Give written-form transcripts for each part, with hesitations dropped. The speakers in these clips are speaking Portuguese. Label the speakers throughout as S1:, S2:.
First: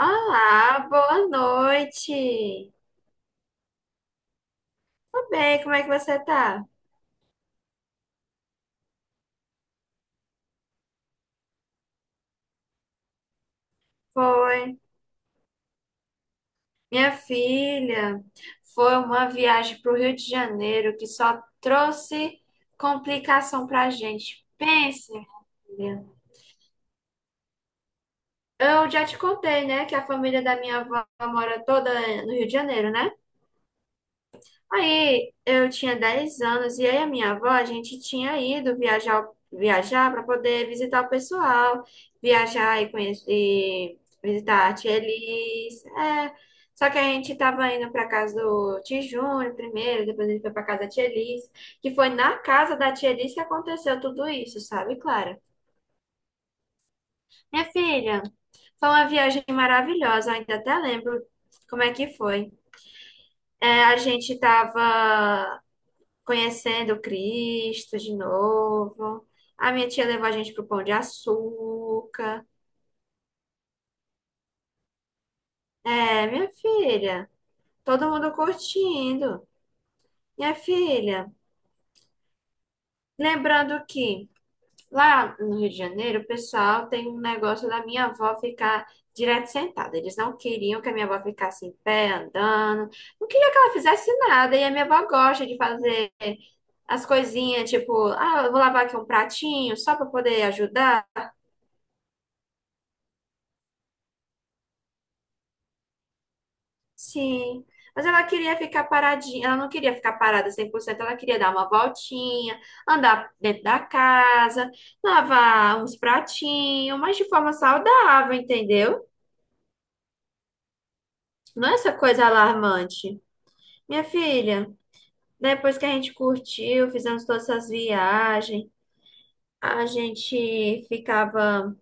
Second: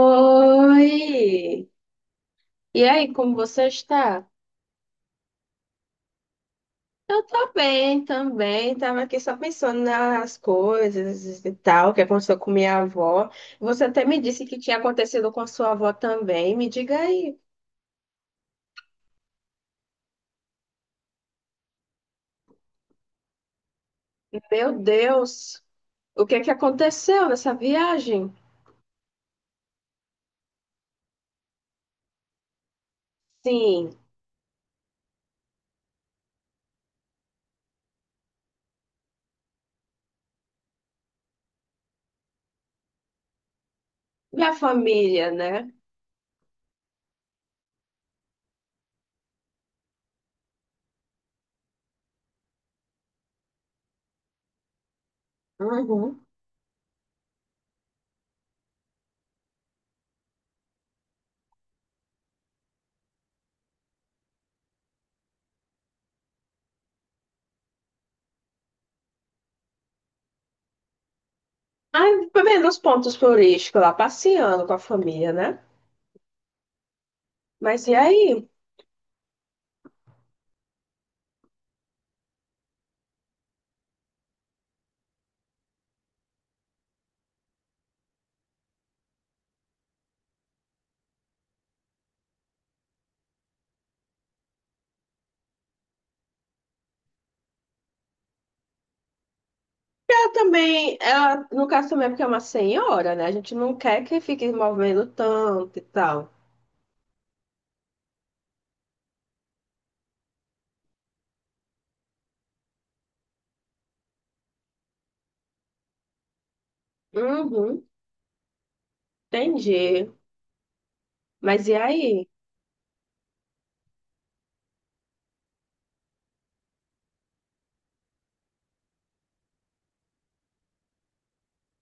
S1: Olá, boa noite.
S2: E aí, como você está?
S1: Tudo bem, como é que você tá?
S2: Eu tô bem também, tava aqui só pensando nas coisas e tal, que aconteceu com minha avó. Você até me disse que tinha
S1: Foi.
S2: acontecido com sua avó também. Me diga
S1: Minha
S2: aí,
S1: filha, foi uma viagem para o Rio de Janeiro que só trouxe complicação pra gente.
S2: meu
S1: Pense, minha
S2: Deus,
S1: filha.
S2: o que é que aconteceu nessa viagem?
S1: Eu já te contei, né, que a família da minha avó mora toda no Rio de Janeiro, né?
S2: Sim,
S1: Aí eu tinha 10 anos e aí a minha avó, a gente tinha ido viajar para poder visitar o pessoal, viajar e conhecer, e
S2: minha
S1: visitar a tia
S2: família, né?
S1: Elis. É. Só que a gente estava indo para casa do tio Júnior primeiro, depois ele foi para casa da tia Elis, que foi na casa da tia Elis que aconteceu tudo isso, sabe, Clara?
S2: Uhum.
S1: Minha filha, foi uma viagem maravilhosa, eu ainda até lembro como é que foi. É, a gente estava conhecendo Cristo de novo. A minha tia levou a gente pro Pão de
S2: Ai,
S1: Açúcar.
S2: pelo menos pontos turísticos lá, passeando com a família, né?
S1: É, minha filha,
S2: Mas e
S1: todo mundo
S2: aí?
S1: curtindo. Minha filha, lembrando que lá no Rio de Janeiro, o pessoal tem um negócio da minha avó ficar direto sentada. Eles não queriam que a minha avó ficasse em pé, andando. Não queria que ela fizesse nada. E a minha avó gosta de fazer as coisinhas, tipo, ah, eu vou lavar aqui um pratinho só para poder
S2: Também,
S1: ajudar.
S2: ela, no caso também, é porque é uma senhora, né? A gente não quer que fique movendo tanto e tal.
S1: Sim, mas ela queria ficar paradinha, ela não queria ficar parada 100%, ela queria dar uma voltinha, andar dentro da casa, lavar uns pratinhos, mas de forma
S2: Uhum,
S1: saudável, entendeu?
S2: entendi. Mas
S1: Não
S2: e
S1: é essa coisa
S2: aí?
S1: alarmante. Minha filha, depois que a gente curtiu, fizemos todas essas viagens, a gente ficava.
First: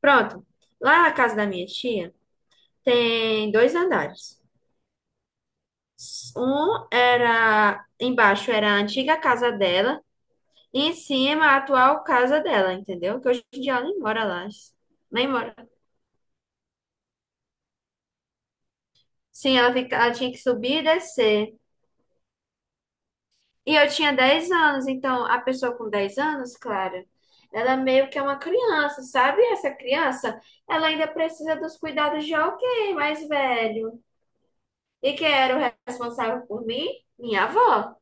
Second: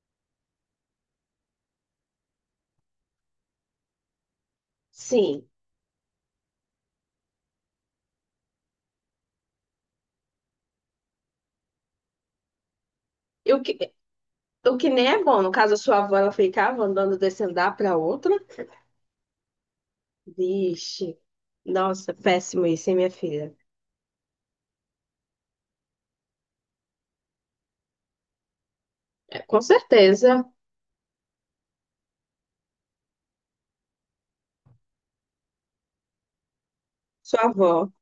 S1: Pronto, lá na casa da minha tia tem dois andares.
S2: Sim.
S1: Um era embaixo, era a antiga casa dela. Em cima, a atual casa dela, entendeu? Que hoje
S2: E
S1: em
S2: o
S1: dia
S2: que,
S1: ela nem mora lá.
S2: o que nem é
S1: Nem
S2: bom, no
S1: mora.
S2: caso, a sua avó, ela ficava andando desse andar para outra?
S1: Sim, ela fica, ela tinha que subir e
S2: Vixe.
S1: descer.
S2: Nossa, péssimo isso, hein, minha filha?
S1: E eu tinha 10 anos, então a pessoa com 10 anos, claro, ela meio que é uma criança,
S2: É,
S1: sabe?
S2: com
S1: Essa criança,
S2: certeza,
S1: ela ainda precisa dos cuidados de alguém mais velho. E quem era o responsável por mim?
S2: sua
S1: Minha
S2: avó.
S1: avó.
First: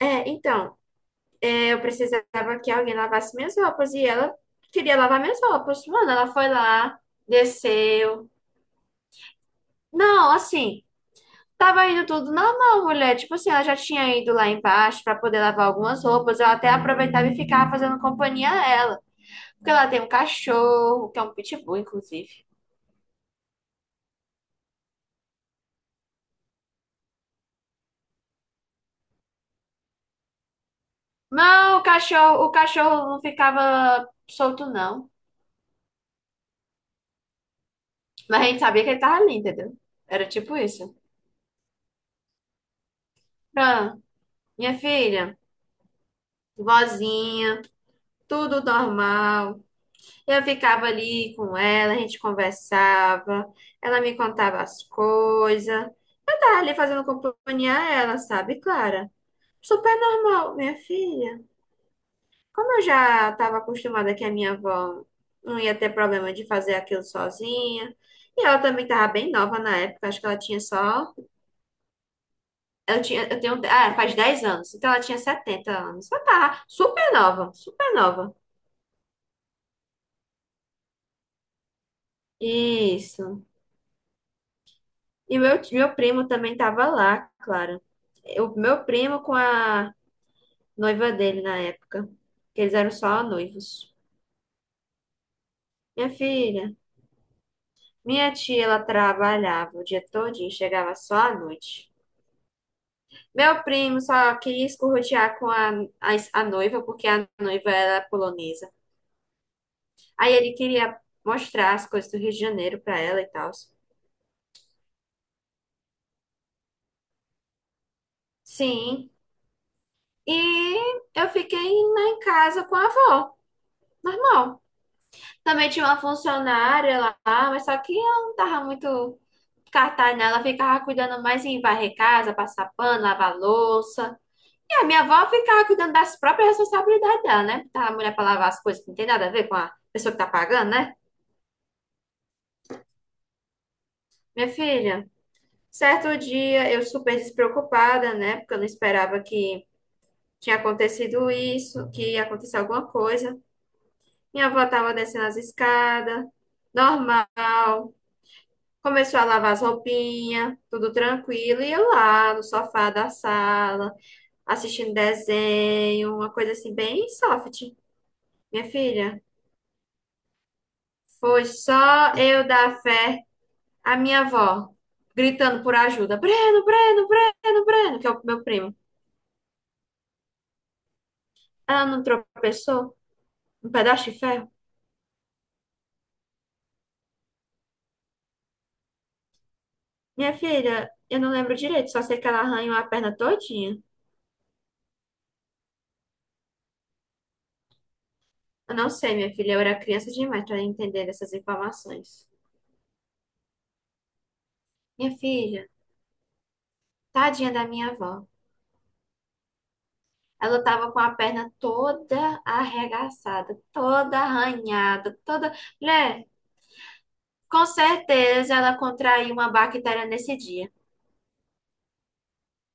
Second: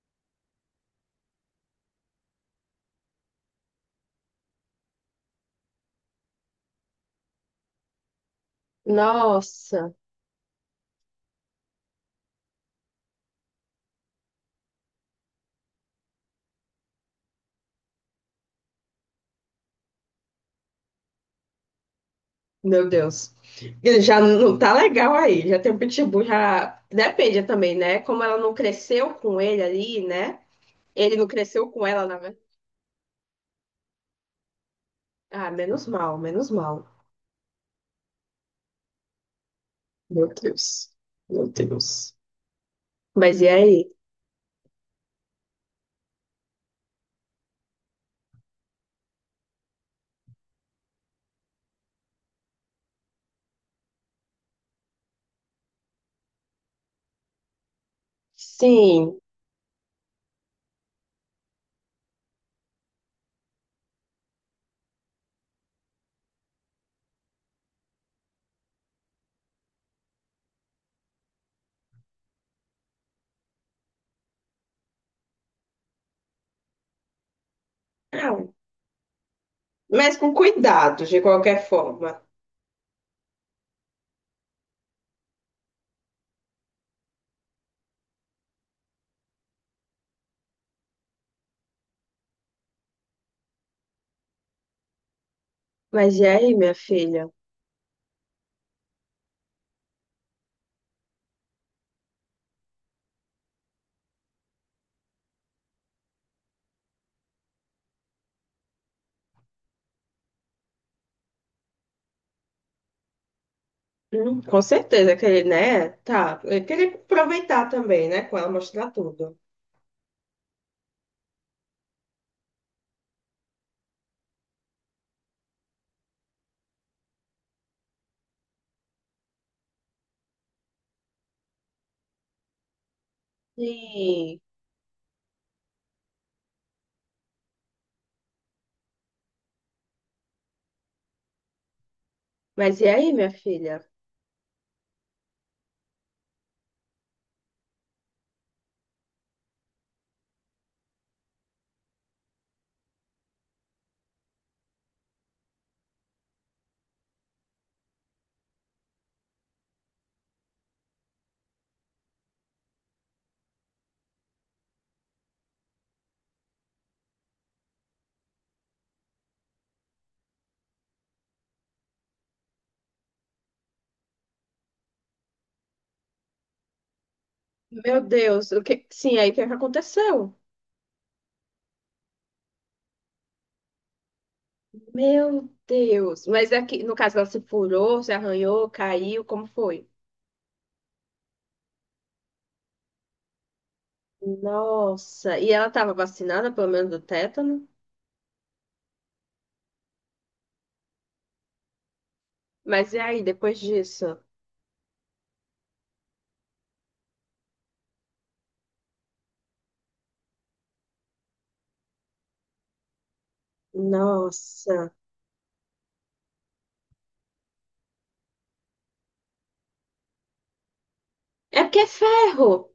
S1: É, então, é, eu precisava que alguém lavasse minhas roupas e ela queria lavar minhas roupas. Mano, ela foi lá, desceu.
S2: Nossa,
S1: Não, assim, tava indo tudo normal, mulher. Tipo assim, ela já tinha ido lá embaixo pra poder lavar algumas roupas. Eu até aproveitava e ficava fazendo companhia a ela. Porque ela tem um cachorro, que é um pitbull, inclusive.
S2: meu Deus. Ele já não tá legal aí, já tem um pitbull, já. Depende também, né? Como ela não cresceu com ele ali, né? Ele não cresceu
S1: Mas
S2: com ela, na verdade.
S1: o cachorro não ficava solto, não.
S2: Ah, menos mal, menos mal.
S1: Mas a gente sabia que ele tava ali, entendeu? Era
S2: Meu
S1: tipo
S2: Deus.
S1: isso.
S2: Meu Deus. Mas e aí?
S1: Ah, minha filha, vozinha, tudo normal. Eu ficava ali com ela, a gente conversava, ela me contava as coisas. Eu tava ali fazendo companhia a ela, sabe, Clara?
S2: Sim.
S1: Super normal, minha filha. Como eu já estava acostumada que a minha avó não ia ter problema de fazer aquilo sozinha, e ela também estava bem nova na época, acho que ela tinha só. Eu tinha, eu tenho, faz 10 anos, então ela tinha 70 anos. Ela tava super nova, super nova.
S2: Ah, mas com cuidado, de qualquer forma.
S1: Isso. E meu, meu primo também tava lá, claro. O meu primo com a noiva dele na época, que eles eram só noivos. Minha
S2: Mas e aí,
S1: filha,
S2: minha filha?
S1: minha tia, ela trabalhava o dia todo e chegava só à noite. Meu primo só queria escorrotear com a, a noiva, porque a noiva era polonesa. Aí ele queria mostrar as coisas do Rio de Janeiro pra ela e tal.
S2: Com certeza que ele, né? Tá. Ele queria aproveitar também, né? Com ela mostrar
S1: Sim.
S2: tudo.
S1: E eu fiquei lá em casa com a avó, normal. Também tinha uma funcionária lá, mas só que ela não tava muito cartaz nela. Ela ficava cuidando mais em varrer casa, passar pano, lavar louça.
S2: Sim.
S1: E a minha avó ficava cuidando das próprias responsabilidades dela, né? Botar a mulher pra lavar as coisas que não tem nada a ver com a pessoa que tá pagando, né?
S2: Mas e aí, minha filha?
S1: Minha filha, certo dia eu super despreocupada, né? Porque eu não esperava que tinha acontecido isso, que ia acontecer alguma coisa. Minha avó tava descendo as escadas, normal. Começou a lavar as roupinhas, tudo tranquilo, e eu lá no sofá da sala, assistindo desenho, uma coisa assim, bem soft. Minha filha, foi só eu dar fé à minha avó, gritando por ajuda: Breno, Breno, Breno, Breno,
S2: Meu
S1: que é o meu
S2: Deus, o
S1: primo.
S2: que. Sim, aí o que é que aconteceu?
S1: Ela não tropeçou? Um pedaço de ferro?
S2: Meu Deus. Mas aqui, no caso, ela se furou, se arranhou, caiu, como foi?
S1: Minha filha, eu não lembro direito, só sei que ela arranhou a perna todinha.
S2: Nossa, e ela estava vacinada, pelo menos do tétano?
S1: Eu não sei, minha filha, eu era criança demais para entender essas informações.
S2: Mas e aí, depois disso?
S1: Minha filha, tadinha da minha avó. Ela tava com a perna toda arregaçada, toda
S2: Nossa,
S1: arranhada, toda. Mulher, com certeza ela contraiu uma bactéria nesse dia.
S2: é porque é ferro!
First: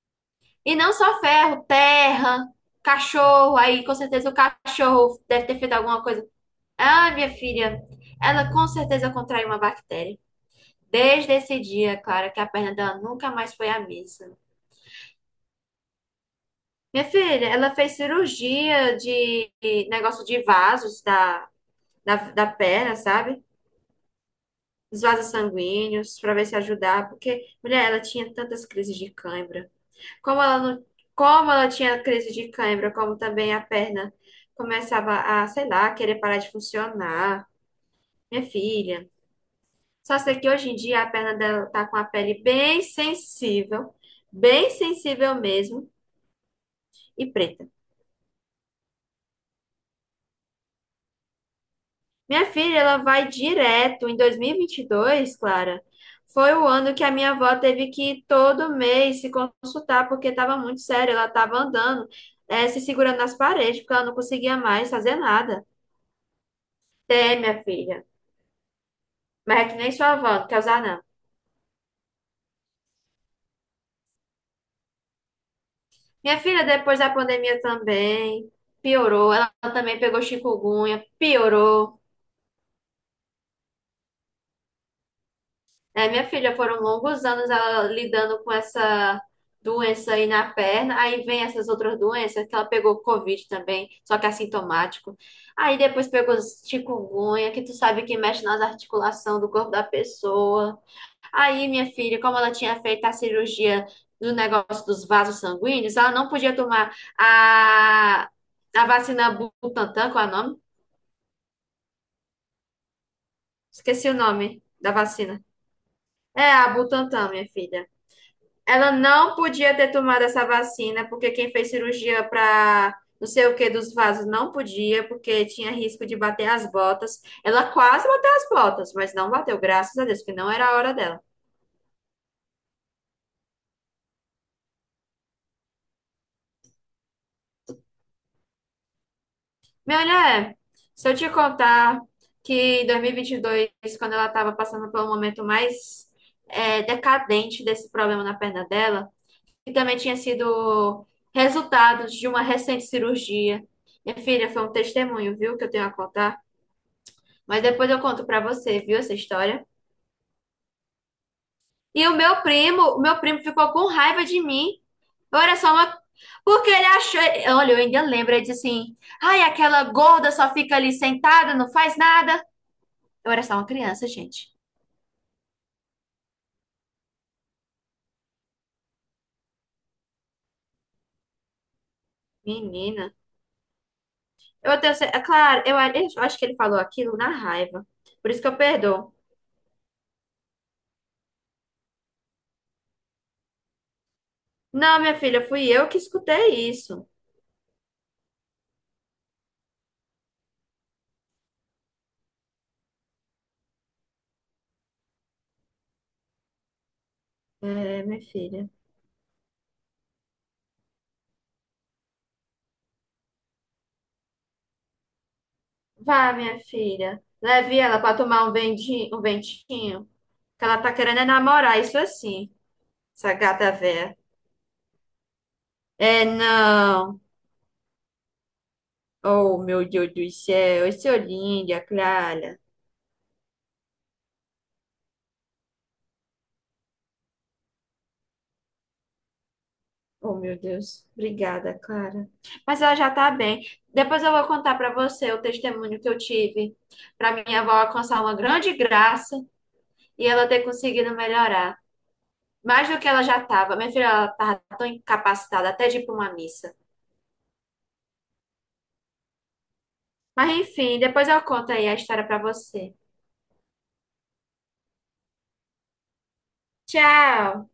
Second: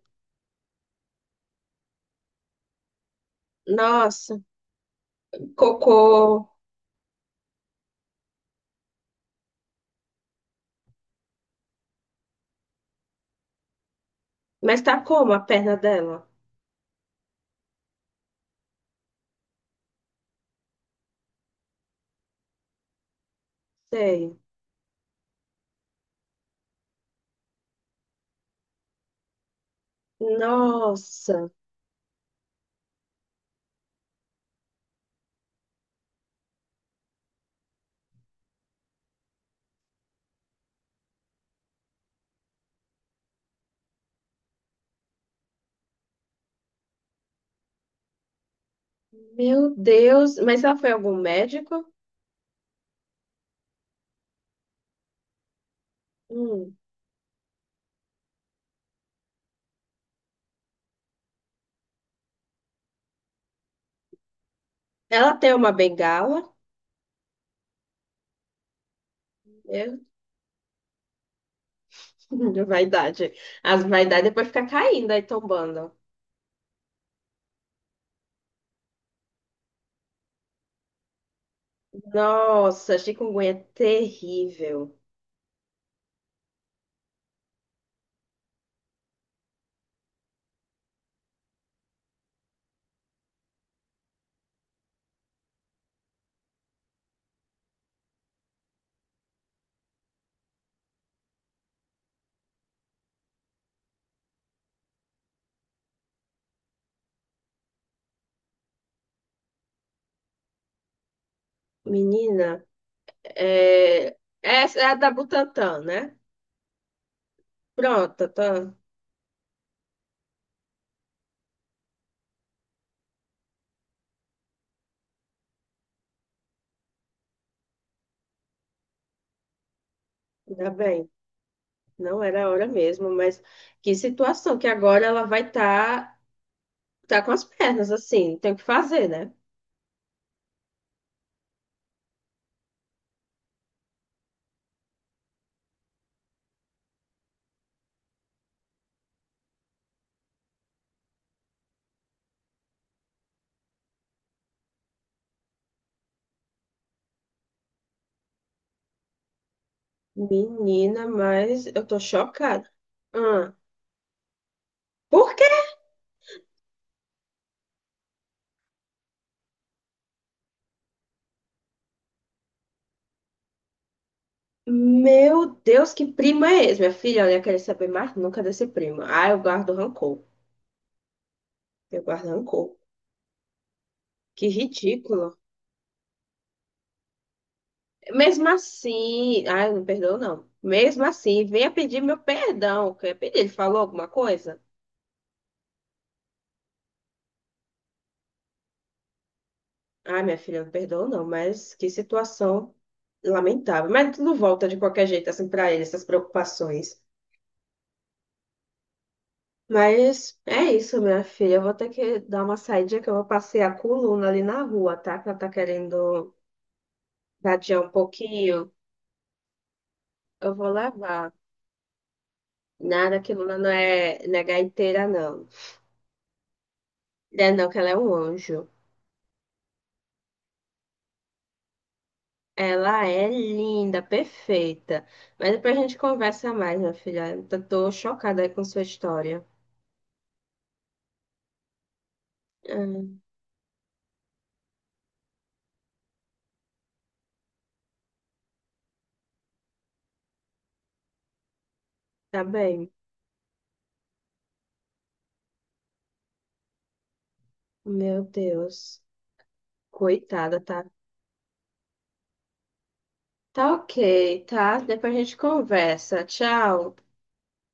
S1: E não só ferro, terra, cachorro. Aí com certeza o
S2: Nossa,
S1: cachorro deve ter feito alguma coisa.
S2: cocô.
S1: Ah, minha filha, ela com certeza contraiu uma bactéria. Desde esse dia, Clara, que a perna dela nunca mais foi a mesma.
S2: Mas tá como a perna dela?
S1: Minha filha, ela fez cirurgia de negócio de vasos da, da perna, sabe?
S2: Sei.
S1: Dos vasos sanguíneos, para ver se ajudar, porque, mulher, ela tinha tantas crises de cãibra. Como ela não,
S2: Nossa,
S1: como ela tinha crise de cãibra, como também a perna começava a, sei lá, querer parar de funcionar. Minha filha, só sei que hoje em dia a perna dela tá com a pele bem sensível mesmo, e preta.
S2: meu Deus. Mas ela foi a algum médico?
S1: Minha filha, ela vai direto. Em dois mil e vinte e dois, Clara, foi o
S2: Hum.
S1: ano que a minha avó teve que ir todo mês se consultar, porque estava muito sério. Ela estava andando, se segurando nas paredes, porque ela não conseguia mais fazer
S2: Ela tem
S1: nada.
S2: uma bengala?
S1: Tem, minha filha. Mas é que nem
S2: Eu.
S1: sua avó, não quer usar, não.
S2: Vaidade. As vaidades depois fica caindo aí, tombando.
S1: Minha filha, depois da pandemia também, piorou. Ela também pegou chikungunya, piorou.
S2: Nossa, chikungunya é terrível.
S1: É, minha filha, foram longos anos ela lidando com essa doença aí na perna. Aí vem essas outras doenças que ela pegou, Covid também, só que é assintomático. Aí depois pegou chikungunya, que tu sabe que mexe nas articulações do corpo da pessoa. Aí, minha filha, como ela tinha feito a cirurgia do negócio dos vasos sanguíneos, ela não podia tomar a, a, vacina Butantan, qual é o nome?
S2: Menina.
S1: Esqueci o
S2: É,
S1: nome
S2: essa é
S1: da
S2: a da
S1: vacina.
S2: Butantan, né?
S1: É a Butantan, minha filha.
S2: Pronto, tá.
S1: Ela não podia ter tomado essa vacina, porque quem fez cirurgia para não sei o que dos vasos não podia, porque tinha risco de bater as botas. Ela quase bateu as botas, mas não bateu, graças a Deus, porque não era
S2: Ainda
S1: a hora
S2: bem.
S1: dela.
S2: Não era a hora mesmo, mas que situação que agora ela vai estar tá com as pernas assim, tem o que fazer, né?
S1: Minha mulher, se eu te contar que em 2022, quando ela estava passando pelo momento mais decadente desse problema na perna dela, que também tinha sido resultado de uma recente cirurgia. Minha filha, foi um testemunho, viu, que eu tenho a contar. Mas depois eu conto pra você, viu, essa história.
S2: Menina, mas eu tô
S1: E
S2: chocada.
S1: o meu primo
S2: Ah,
S1: ficou com raiva de mim.
S2: por quê?
S1: Olha só uma. Porque ele achou. Olha, eu ainda lembro, ele disse assim: ai, aquela gorda só fica ali sentada, não faz nada. Eu era só uma criança, gente.
S2: Meu Deus, que prima é esse? Minha filha, olha, eu quero saber mais nunca desse primo. Ah, eu guardo rancor. Eu guardo rancor.
S1: Menina.
S2: Que
S1: Eu tenho. É
S2: ridículo.
S1: claro, eu acho que ele falou aquilo na raiva. Por isso
S2: Mesmo
S1: que eu perdoo.
S2: assim, ai, não perdoou, não. Mesmo assim, venha pedir meu perdão. Que eu ia pedir. Ele falou alguma coisa?
S1: Não, minha filha, fui eu que escutei isso.
S2: Ai, minha filha, não perdoou, não, mas que situação lamentável. Mas tudo volta de qualquer jeito, assim, pra ele, essas preocupações.
S1: É, minha filha.
S2: Mas é isso, minha filha. Eu vou ter que dar uma saída que eu vou passear com o Luna ali na rua, tá? Que ela tá querendo
S1: Vá, minha filha. Leve
S2: vadiar um
S1: ela pra tomar um
S2: pouquinho.
S1: um ventinho.
S2: Eu
S1: Que
S2: vou
S1: ela tá querendo é
S2: levar.
S1: namorar, isso assim,
S2: Nada
S1: essa
S2: que Luna não
S1: gata véia.
S2: é, não é gaiteira, não.
S1: É, não.
S2: Não é não, que ela é um anjo.
S1: Oh, meu Deus do céu. Esse olhinho, a Clara.
S2: Ela é linda, perfeita. Mas depois a gente conversa mais, minha filha. Eu tô chocada aí com sua história.
S1: Oh, meu Deus. Obrigada, Clara. Mas ela
S2: Ah,
S1: já tá bem. Depois eu vou contar pra você o testemunho que eu tive pra minha avó alcançar uma grande graça e ela ter conseguido melhorar.
S2: tá
S1: Mais
S2: bem.
S1: do que ela já tava. Minha filha, ela tava tão incapacitada até de ir pra uma missa.
S2: Meu Deus.
S1: Mas
S2: Coitada, tá?
S1: enfim, depois eu conto aí a história pra você.
S2: Tá ok, tá? Depois a gente conversa. Tchau.
S1: Tchau!